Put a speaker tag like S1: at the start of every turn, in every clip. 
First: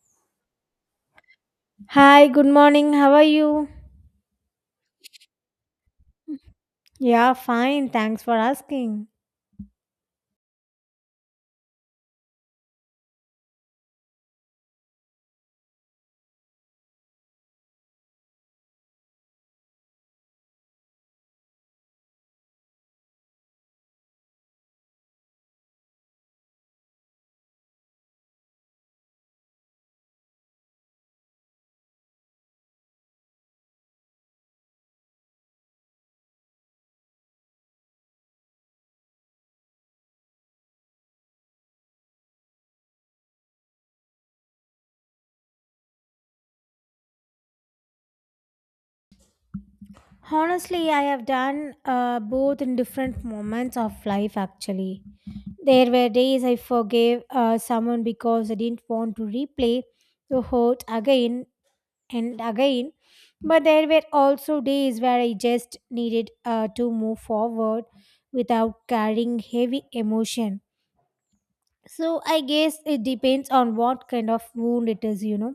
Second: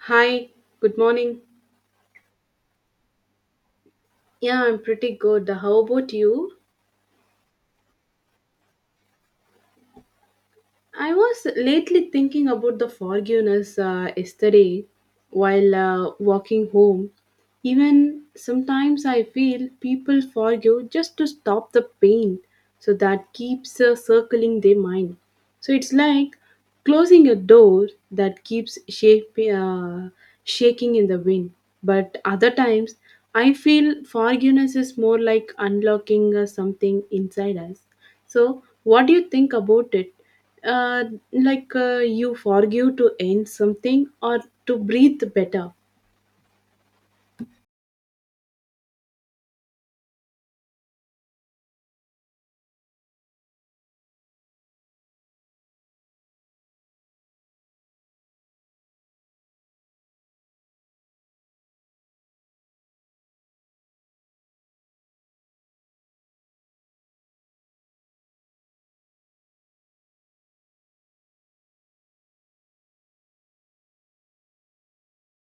S1: Hi, good morning.
S2: Hi, good morning. How are you?
S1: Yeah, I'm pretty good. How about you?
S2: Yeah, fine. Thanks for asking.
S1: I was lately thinking about the forgiveness yesterday while walking home. Even sometimes I feel people forgive just to stop the pain, so that keeps circling their mind. So it's like closing a door that keeps shaking in the wind. But other times, I feel forgiveness is more like unlocking something inside us. So, what do you think about it? Uh, like you forgive to end something or to breathe better?
S2: Honestly, I have done both in different moments of life actually. There were days I forgave someone because I didn't want to replay the hurt again and again. But there were also days where I just needed to move forward without carrying heavy emotion. So I guess it depends on what kind of wound it is, you know.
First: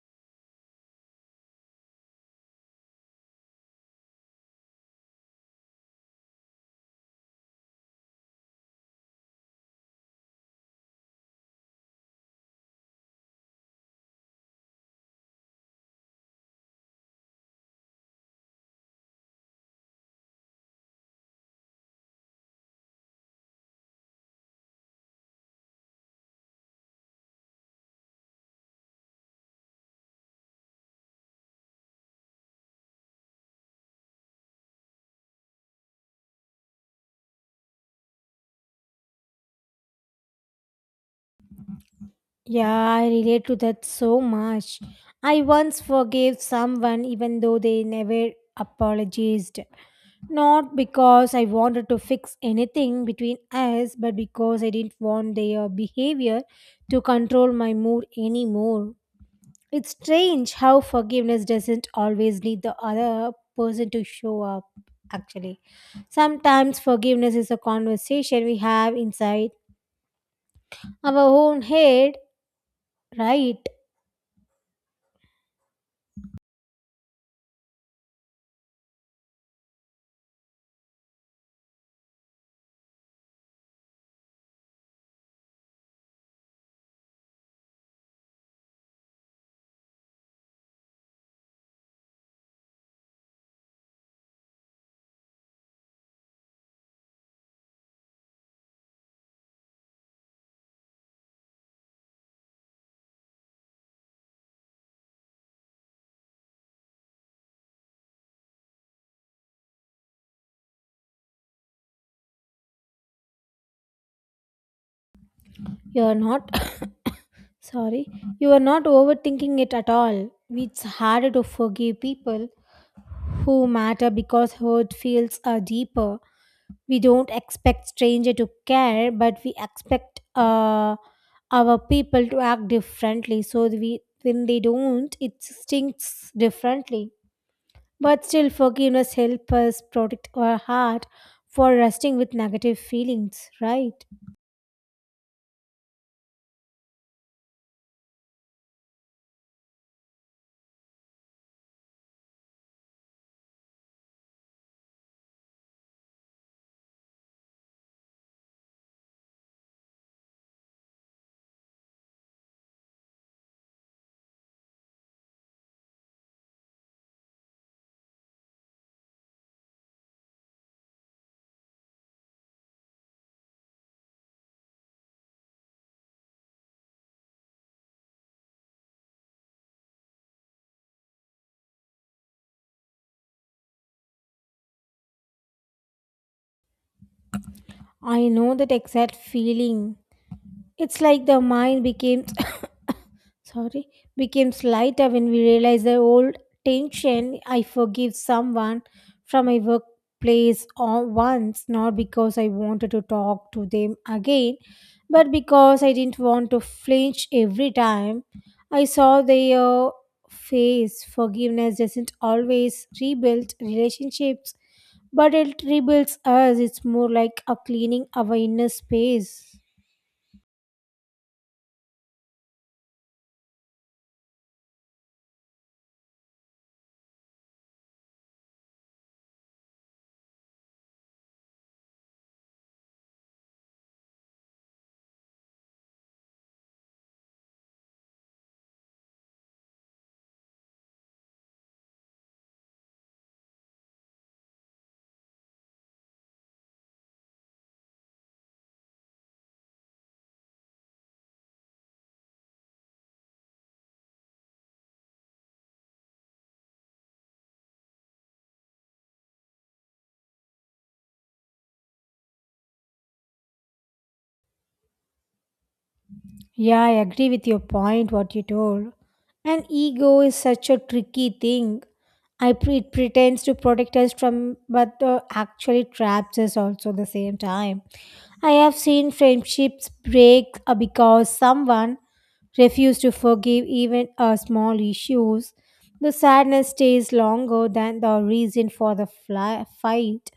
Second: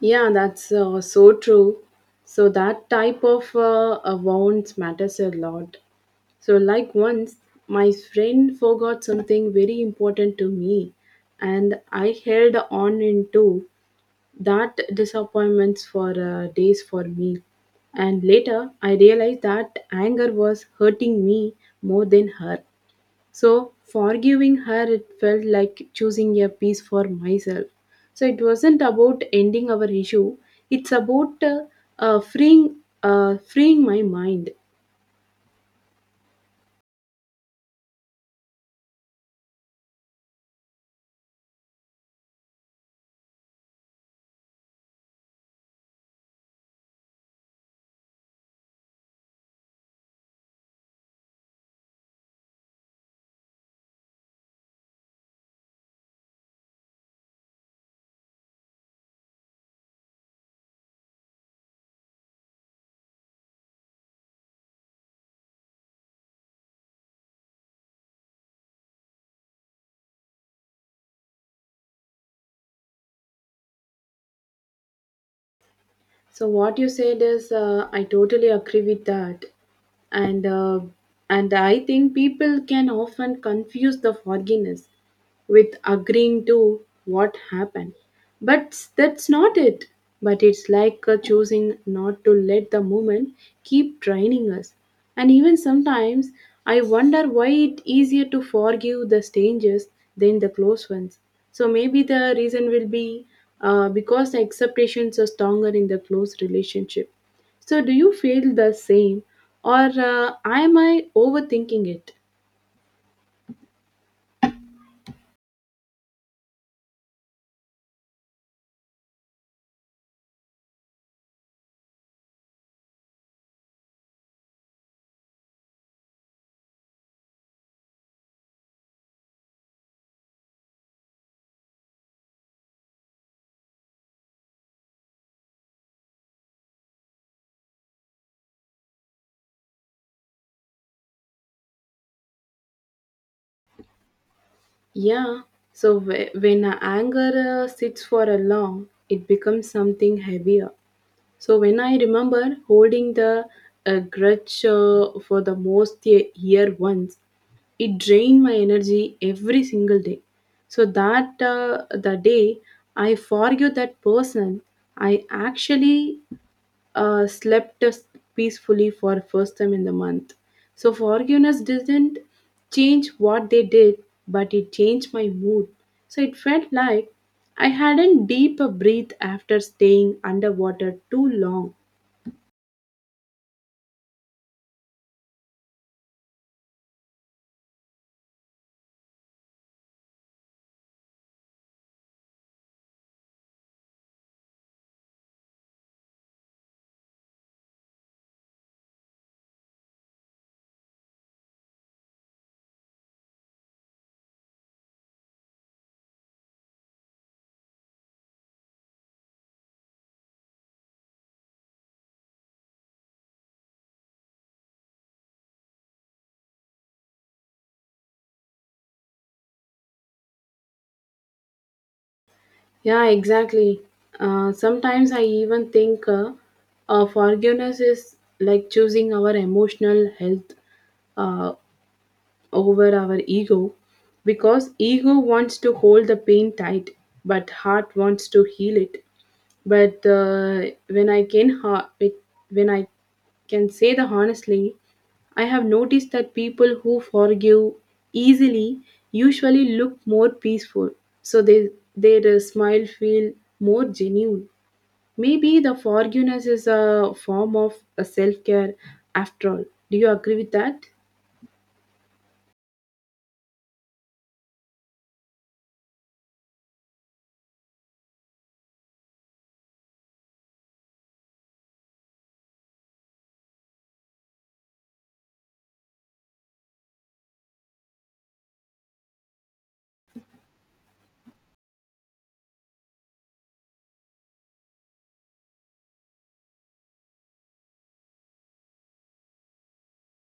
S1: Yeah, that's so true. So that type of wounds matters a lot. So like once my friend forgot something very important to me, and I held on into that disappointments for days for me. And later I realized that anger was hurting me more than her. So forgiving her, it felt like choosing a piece for myself. So it wasn't about ending our issue. It's about freeing my mind.
S2: Yeah, I relate to that so much. I once forgave someone even though they never apologized. Not because I wanted to fix anything between us, but because I didn't want their behavior to control my mood anymore. It's strange how forgiveness doesn't always need the other person to show up, actually. Sometimes forgiveness is a conversation we have inside our own head, right?
S1: So what you said is, I totally agree with that, and and I think people can often confuse the forgiveness with agreeing to what happened. But that's not it. But it's like choosing not to let the moment keep draining us. And even sometimes I wonder why it's easier to forgive the strangers than the close ones. So maybe the reason will be because the expectations are stronger in the close relationship. So do you feel the same or am I overthinking it?
S2: You're not Sorry, you are not overthinking it at all. It's harder to forgive people who matter because hurt feels are deeper. We don't expect stranger to care, but we expect our people to act differently. So we, when they don't, it stinks differently. But still, forgiveness helps us protect our heart for resting with negative feelings, right?
S1: Yeah. So when a anger sits for a long, it becomes something heavier. So when I remember holding the grudge for the most year once, it drained my energy every single day. So that the day I forgive that person, I actually slept peacefully for first time in the month. So forgiveness didn't change what they did, but it changed my mood. So it felt like I hadn't deep a breath after staying underwater too long.
S2: I know that exact feeling. It's like the mind becomes sorry becomes lighter when we realize the old tension. I forgive someone from my workplace or once, not because I wanted to talk to them again, but because I didn't want to flinch every time I saw their face. Forgiveness doesn't always rebuild relationships, but it rebuilds us. It's more like a cleaning our inner space.
S1: Yeah, exactly. Sometimes I even think forgiveness is like choosing our emotional health Uh, over our ego, because ego wants to hold the pain tight, but heart wants to heal it. But when I can ha- it- when I can say the honestly, I have noticed that people who forgive easily usually look more peaceful, so they their smile feel more genuine. Maybe the forgiveness is a form of a self care after all. Do you agree with that?
S2: Yeah, I agree with your point, what you told. And ego is such a tricky thing. It pretends to protect us from, but actually traps us also the same time. I have seen friendships break because someone refused to forgive even small issues. The sadness stays longer than the reason for the fight.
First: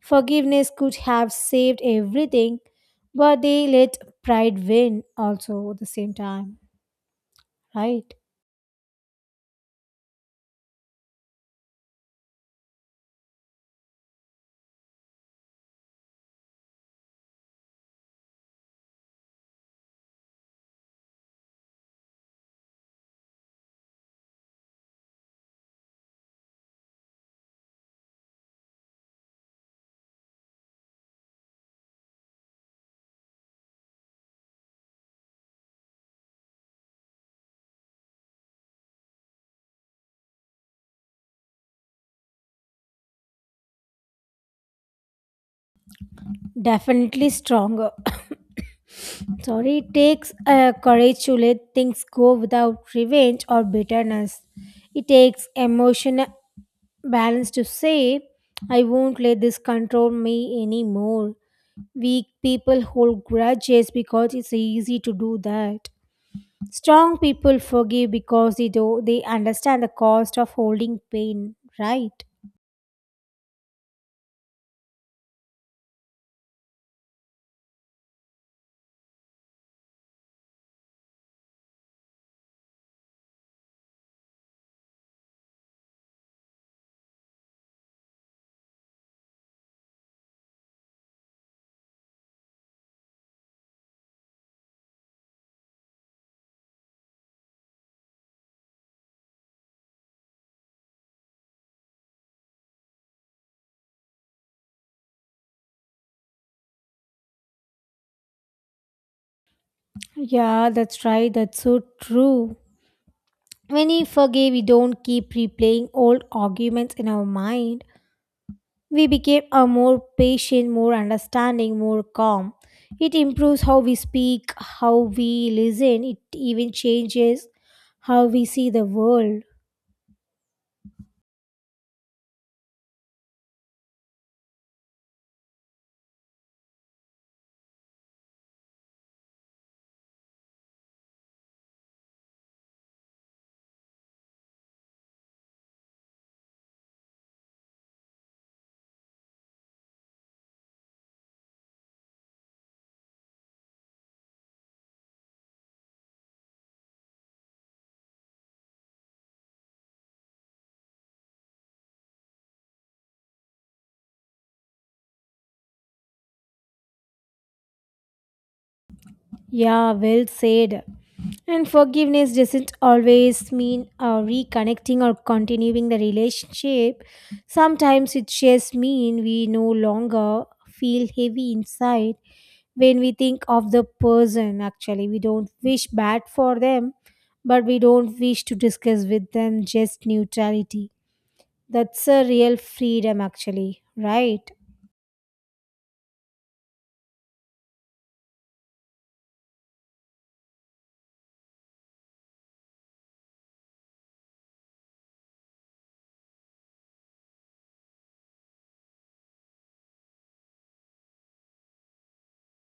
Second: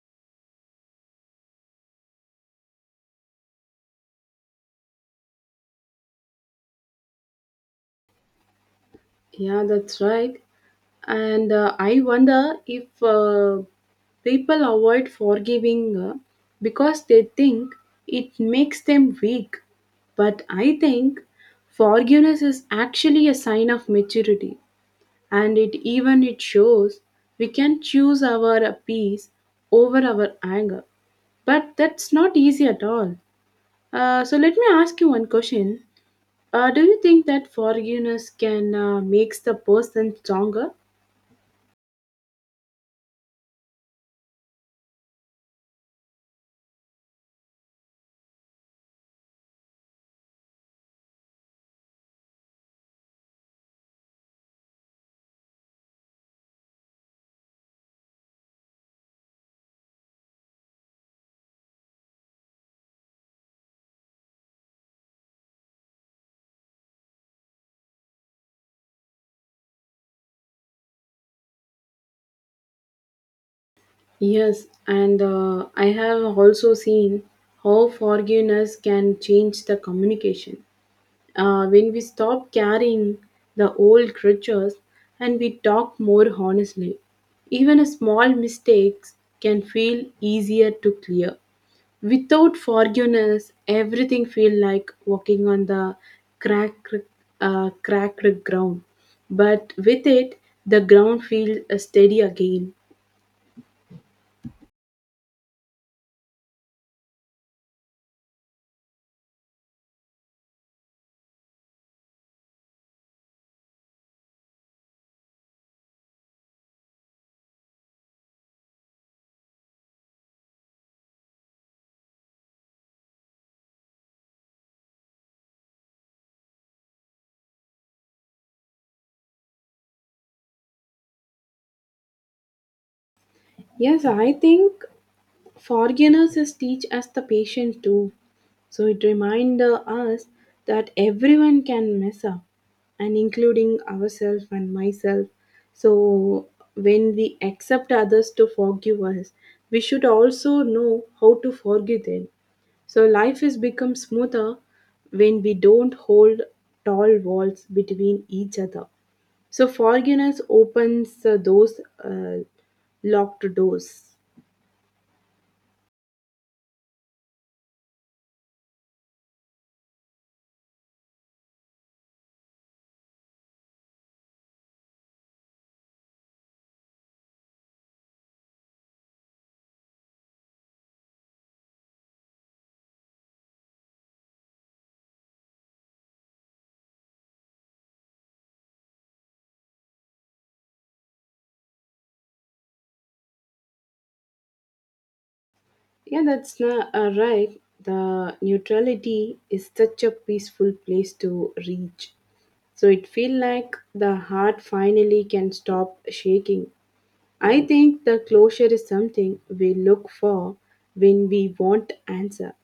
S2: Forgiveness could have saved everything, but they let pride win also at the same time, right?
S1: Yeah, that's right. And I wonder if people avoid forgiving because they think it makes them weak. But I think forgiveness is actually a sign of maturity, and it even it shows we can choose our peace over our anger. But that's not easy at all. So let me ask you one question. Do you think that forgiveness can makes the person stronger?
S2: Definitely stronger. Sorry, it takes courage to let things go without revenge or bitterness. It takes emotional balance to say, I won't let this control me anymore. Weak people hold grudges because it's easy to do that. Strong people forgive because they understand the cost of holding pain, right?
S1: Yes, and I have also seen how forgiveness can change the communication. When we stop carrying the old grudges and we talk more honestly, even a small mistakes can feel easier to clear. Without forgiveness, everything feel like walking on the crack, cracked ground. But with it, the ground feels steady again.
S2: Yeah, that's right. That's so true. When we forgive, we don't keep replaying old arguments in our mind. We became a more patient, more understanding, more calm. It improves how we speak, how we listen. It even changes how we see the world.
S1: Yes, I think Forgenesis teach us the patience too. So it reminds us that everyone can mess up, and including ourselves and myself. So when we accept others to forgive us, we should also know how to forgive them. So life is become smoother when we don't hold tall walls between each other. So forgiveness opens those locked doors.
S2: Yeah, well said. And forgiveness doesn't always mean reconnecting or continuing the relationship. Sometimes it just means we no longer feel heavy inside when we think of the person. Actually, we don't wish bad for them, but we don't wish to discuss with them, just neutrality. That's a real freedom, actually, right?
S1: Yeah, that's not right. The neutrality is such a peaceful place to reach. So it feel like the heart finally can stop shaking. I think the closure is something we look for when we want answer,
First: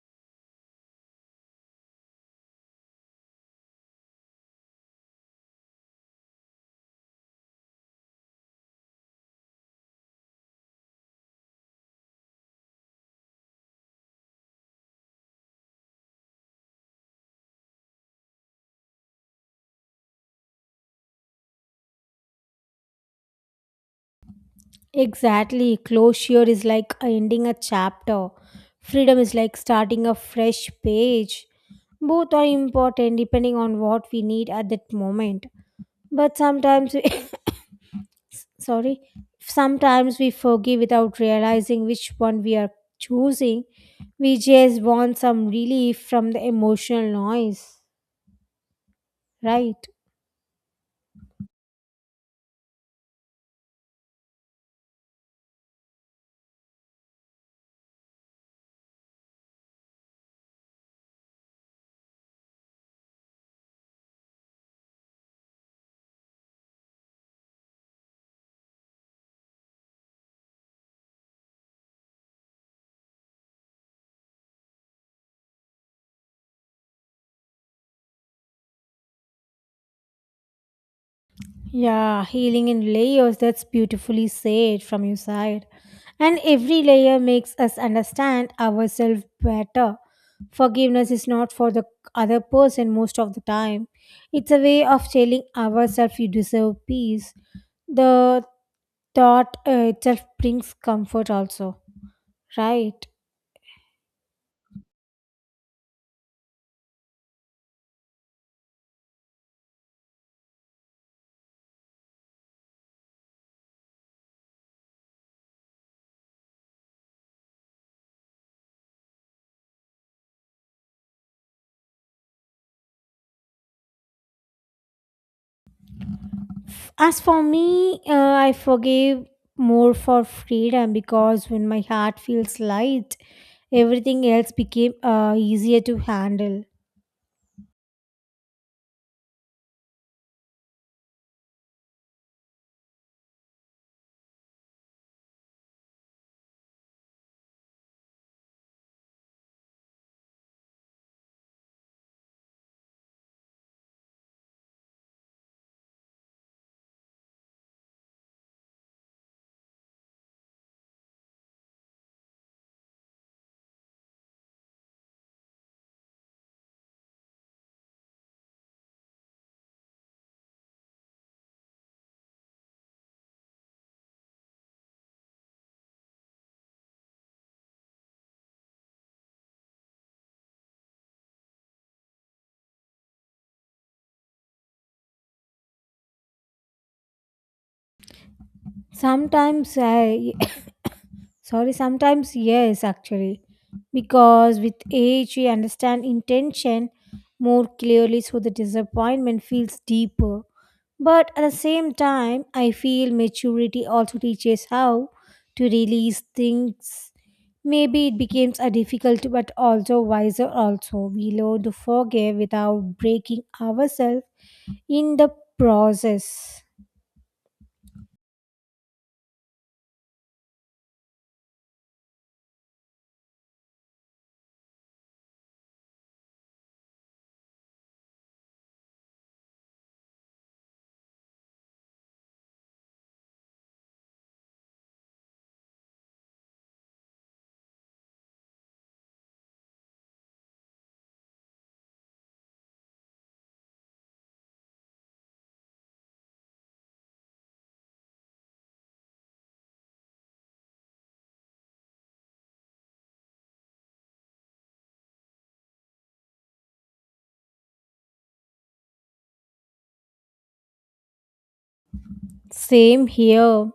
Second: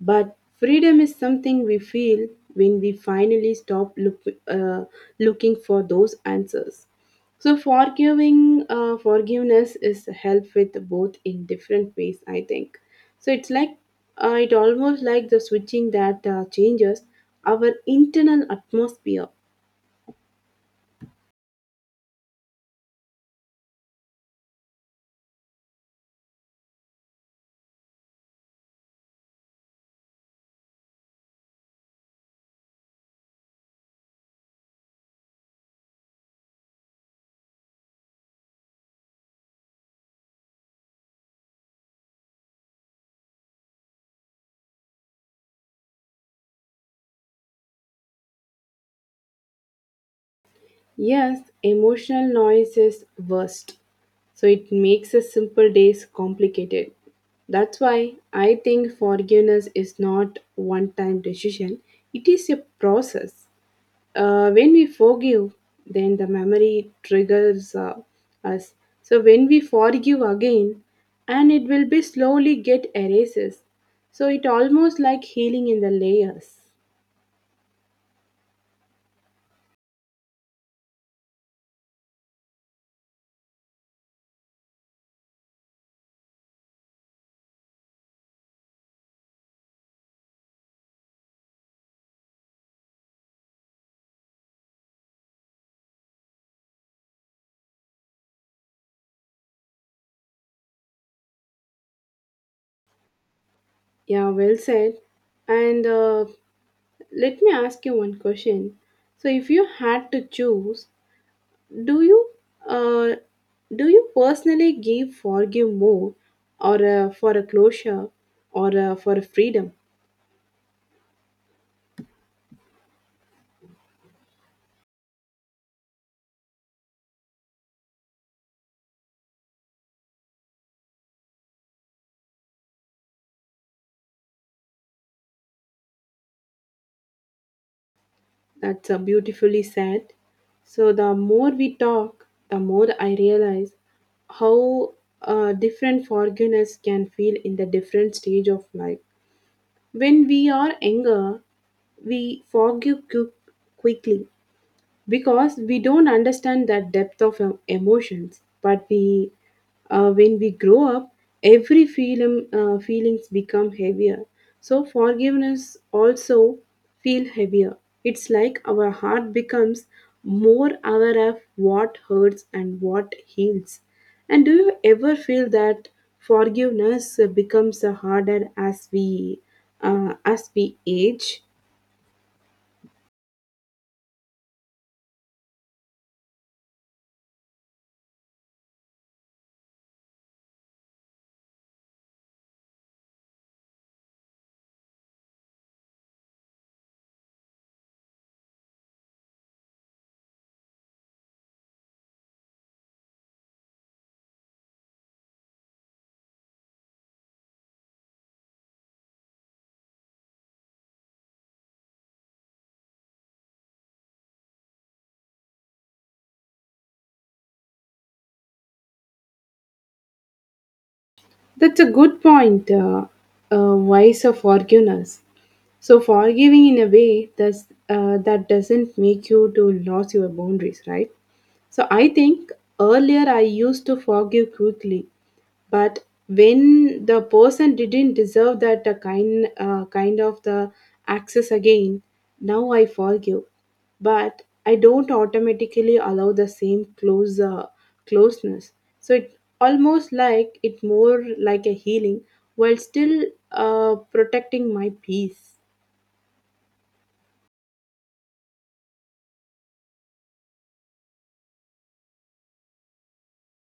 S1: but freedom is something we feel when we finally stop uh, looking for those answers. So forgiving forgiveness is help with both in different ways. I think so. It's like it almost like the switching that changes our internal atmosphere.
S2: Exactly. Closure is like ending a chapter. Freedom is like starting a fresh page. Both are important depending on what we need at that moment. But sometimes we, sorry, sometimes we forgive without realizing which one we are choosing. We just want some relief from the emotional noise, right?
S1: Yes, emotional noise is worst. So it makes a simple days complicated. That's why I think forgiveness is not one time decision. It is a process. When we forgive, then the memory triggers us. So when we forgive again, and it will be slowly get erases. So it almost like healing in the layers.
S2: Yeah, healing in layers, that's beautifully said from your side. And every layer makes us understand ourselves better. Forgiveness is not for the other person most of the time, it's a way of telling ourselves you deserve peace. The thought itself brings comfort, also, right?
S1: Yeah, well said. And let me ask you one question. So if you had to choose, do you uh, personally give forgive more, or for a closure, or for a freedom?
S2: As for me, I forgive more for freedom, because when my heart feels light, everything else became easier to handle.
S1: That's beautifully said. So the more we talk, the more I realize how different forgiveness can feel in the different stage of life. When we are younger, we forgive quickly because we don't understand that depth of emotions. But we when we grow up every feeling feelings become heavier, so forgiveness also feel heavier. It's like our heart becomes more aware of what hurts and what heals. And do you ever feel that forgiveness becomes harder as we age?
S2: Sometimes I, sorry, sometimes yes, actually, because with age we understand intention more clearly, so the disappointment feels deeper. But at the same time, I feel maturity also teaches how to release things. Maybe it becomes a difficult but also wiser also. We learn to forgive without breaking ourselves in the process.
S1: That's a good point, wise of forgiveness. So forgiving in a way that's, that doesn't make you to lose your boundaries, right? So I think earlier I used to forgive quickly, but when the person didn't deserve that kind of the access again, now I forgive, but I don't automatically allow the same closeness. So it almost like it more like a healing while still protecting my peace.
S2: Same here.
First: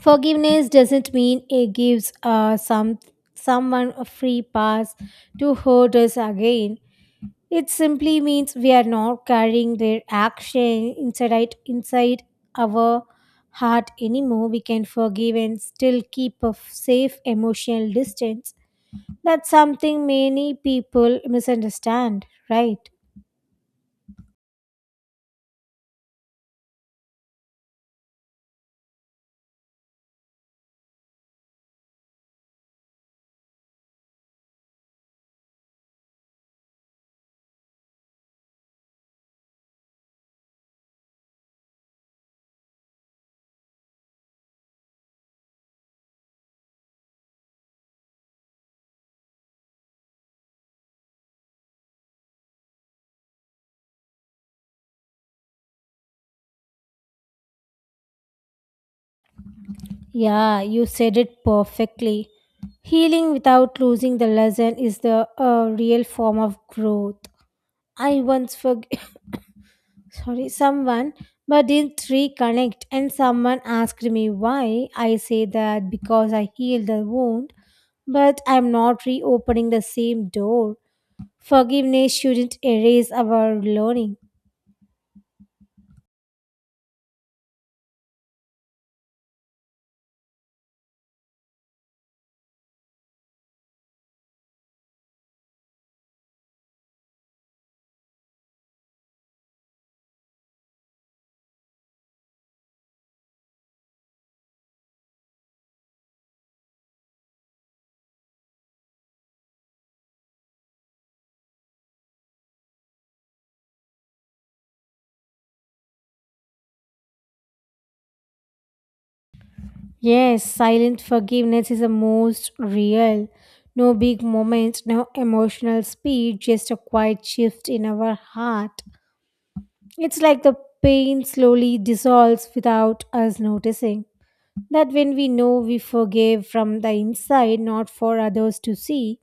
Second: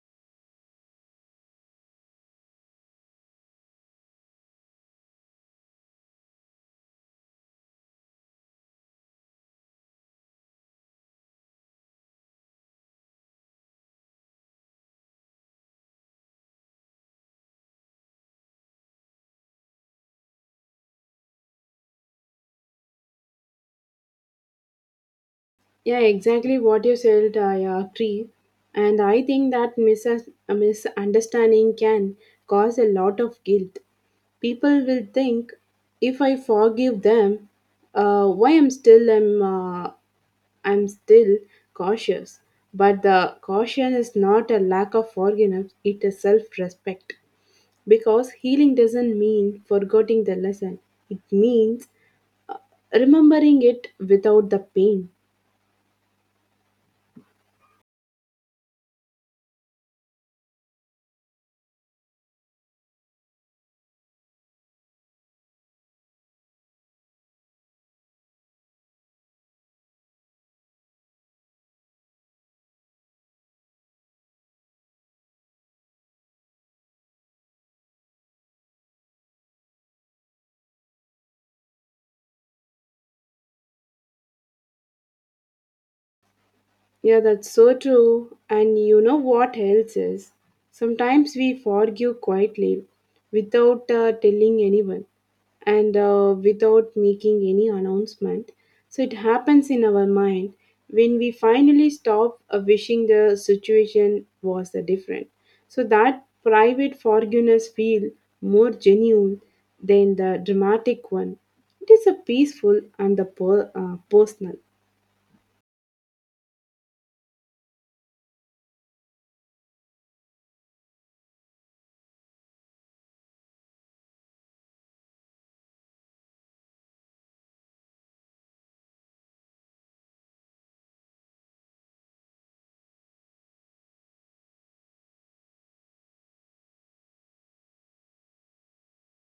S2: Forgiveness doesn't mean it gives someone a free pass to hurt us again. It simply means we are not carrying their action inside our heart anymore. We can forgive and still keep a safe emotional distance. That's something many people misunderstand, right?
S1: Yeah, exactly what you said, I agree. And I think that a misunderstanding can cause a lot of guilt. People will think, if I forgive them, why I'm still cautious. But the caution is not a lack of forgiveness; it is self-respect. Because healing doesn't mean forgetting the lesson; it means remembering it without the pain.
S2: Yeah, you said it perfectly. Healing without losing the lesson is the real form of growth. I once forg- sorry someone, but didn't reconnect, and someone asked me why. I say that because I healed the wound, but I'm not reopening the same door. Forgiveness shouldn't erase our learning.
S1: Yeah, that's so true. And you know what else is? Sometimes we forgive quietly without telling anyone and without making any announcement. So it happens in our mind when we finally stop wishing the situation was different. So that private forgiveness feel more genuine than the dramatic one. It is a peaceful and the personal.
S2: Yes, silent forgiveness is the most real. No big moments, no emotional speed, just a quiet shift in our heart. It's like the pain slowly dissolves without us noticing. That when we know we forgive from the inside, not for others to see,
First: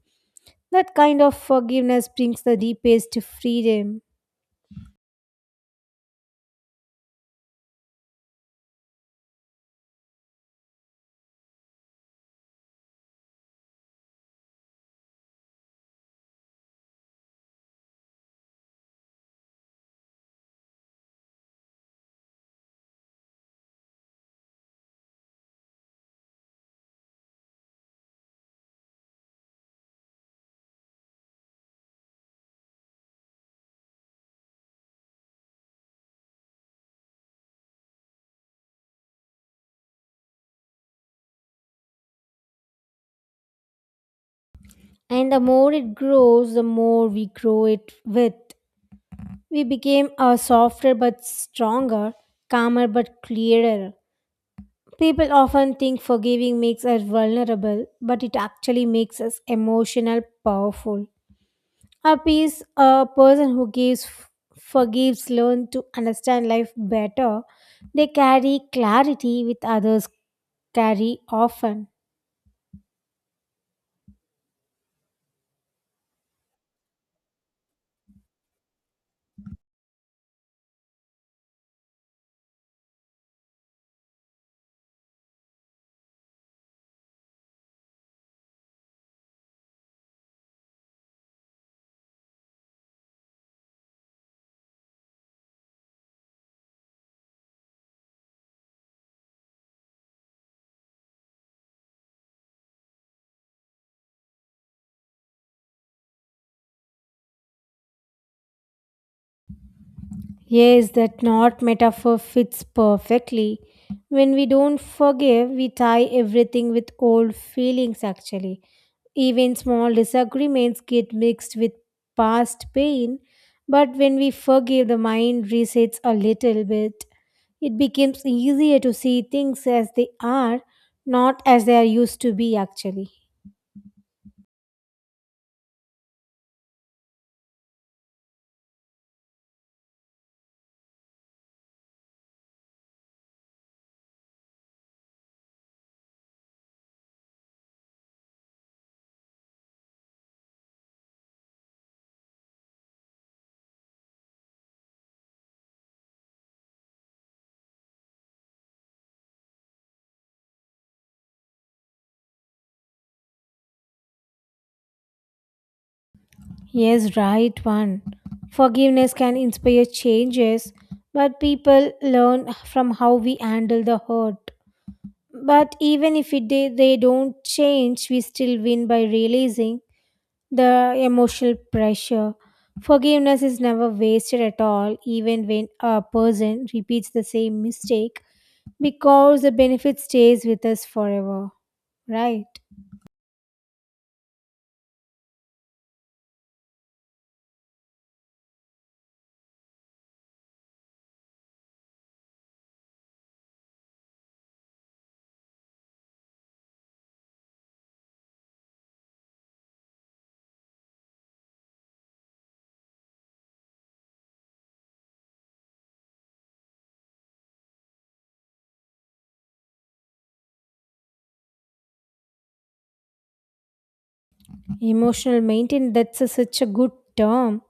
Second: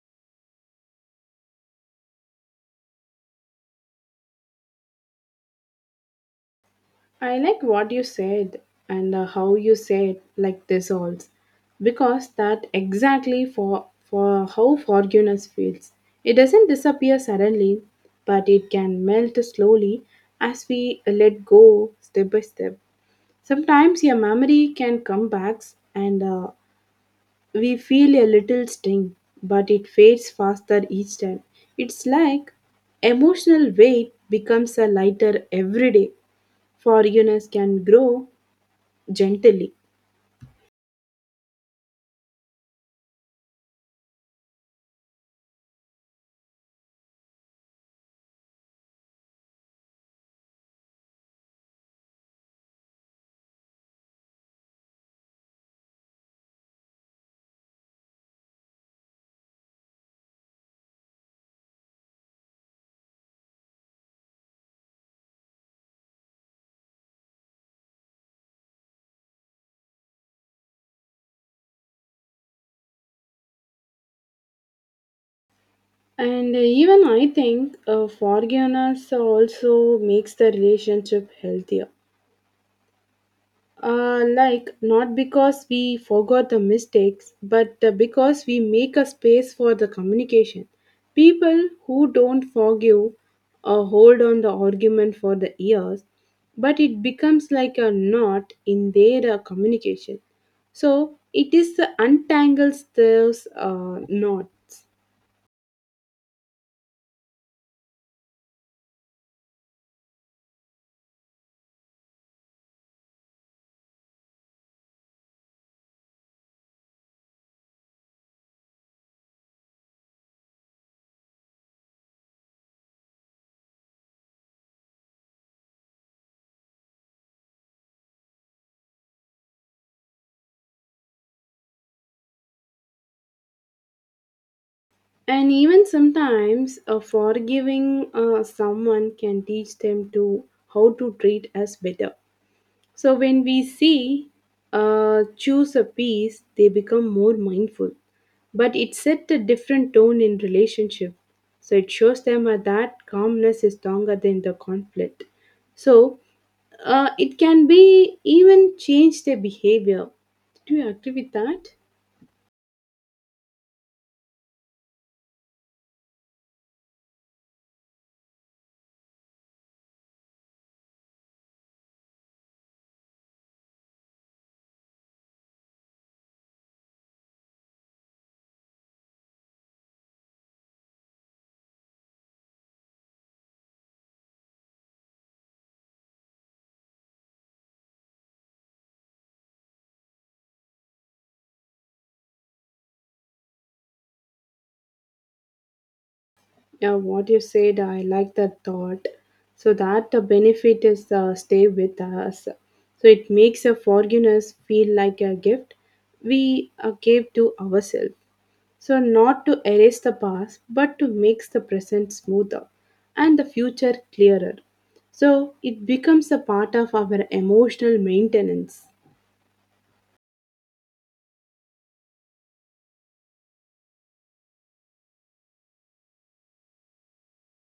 S2: that kind of forgiveness brings the deepest freedom.
S1: I like what you said and how you said like this also, because that exactly for how forgiveness feels. It doesn't disappear suddenly, but it can melt slowly as we let go step by step. Sometimes your memory can come back and we feel a little sting, but it fades faster each time. It's like emotional weight becomes a lighter every day. Forgiveness can grow gently.
S2: And the more it grows, the more we grow it with. We became a softer but stronger, calmer but clearer. People often think forgiving makes us vulnerable, but it actually makes us emotional, powerful. A peace, a person who gives, forgives, learn to understand life better. They carry clarity with others carry often.
S1: And even I think forgiveness also makes the relationship healthier. Like, not because we forgot the mistakes, but because we make a space for the communication. People who don't forgive hold on the argument for the years, but it becomes like a knot in their communication. So, it is the untangles those knots.
S2: Yes, that not metaphor fits perfectly. When we don't forgive, we tie everything with old feelings actually. Even small disagreements get mixed with past pain, but when we forgive, the mind resets a little bit. It becomes easier to see things as they are, not as they are used to be, actually.
S1: And even sometimes, forgiving someone can teach them to how to treat us better. So when we see, choose a peace, they become more mindful. But it set a different tone in relationship. So it shows them that calmness is stronger than the conflict. So it can be even change their behavior. Do you agree with that?
S2: Yes, right one. Forgiveness can inspire changes, but people learn from how we handle the hurt. But even if they don't change, we still win by realizing the emotional pressure. Forgiveness is never wasted at all, even when a person repeats the same mistake, because the benefit stays with us forever, right?
S1: Yeah, what you said, I like that thought. So that the benefit is stay with us. So it makes a forgiveness feel like a gift we gave to ourselves. So not to erase the past, but to make the present smoother and the future clearer. So it becomes a part of our emotional maintenance.
S2: Emotional maintenance, that's a, such a good term.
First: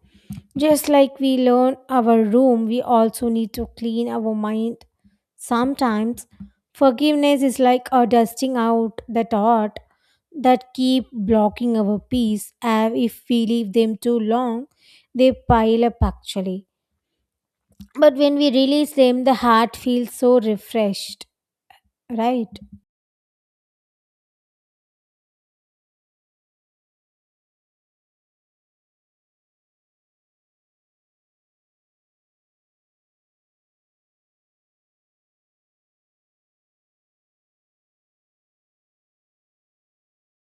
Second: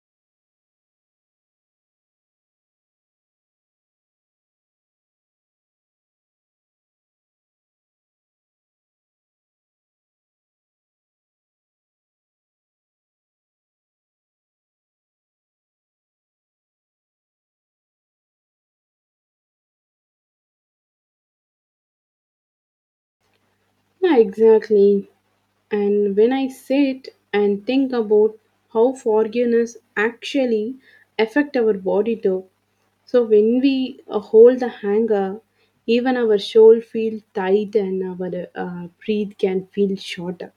S2: Just like we learn our room, we also need to clean our mind. Sometimes forgiveness is like a dusting out the thought that keep blocking our peace, and if we leave them too long, they pile up actually. But when we release them, the heart feels so refreshed, right?
S1: Yeah, exactly. And when I sit and think about how forgiveness actually affect our body too, so when we hold the hanger, even our soul feels tight and our breath can feel shorter.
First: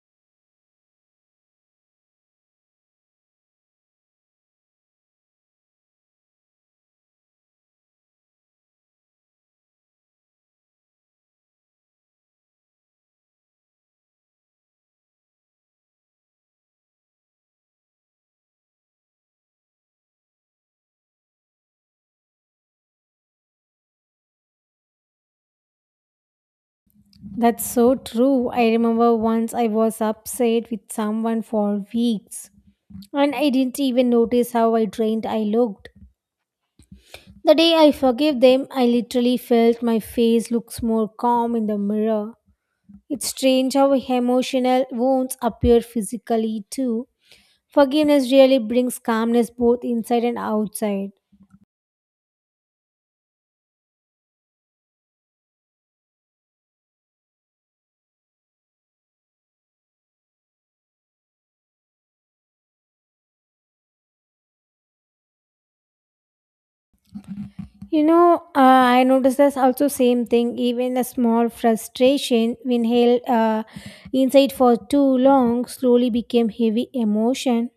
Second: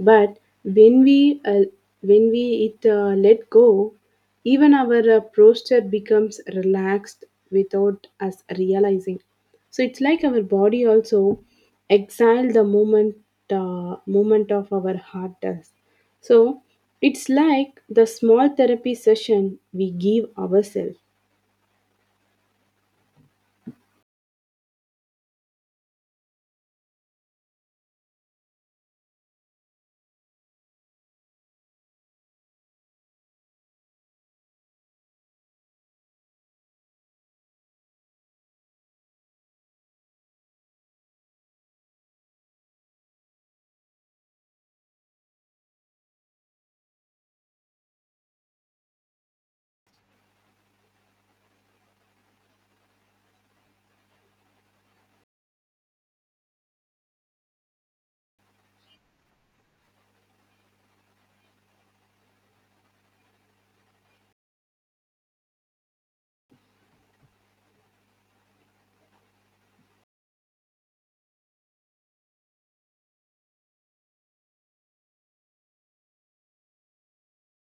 S1: But when we uh, when we it let go, even our posture becomes relaxed without us realizing. So it's like our body also exile the moment moment of our heart does. So it's like the small therapy session we give ourselves.
S2: That's so true. I remember once I was upset with someone for weeks and I didn't even notice how I drained I looked. The day I forgave them, I literally felt my face looks more calm in the mirror. It's strange how emotional wounds appear physically too. Forgiveness really brings calmness both inside and outside. You know, I noticed this also same thing. Even a small frustration when held inside for too long slowly became heavy emotion.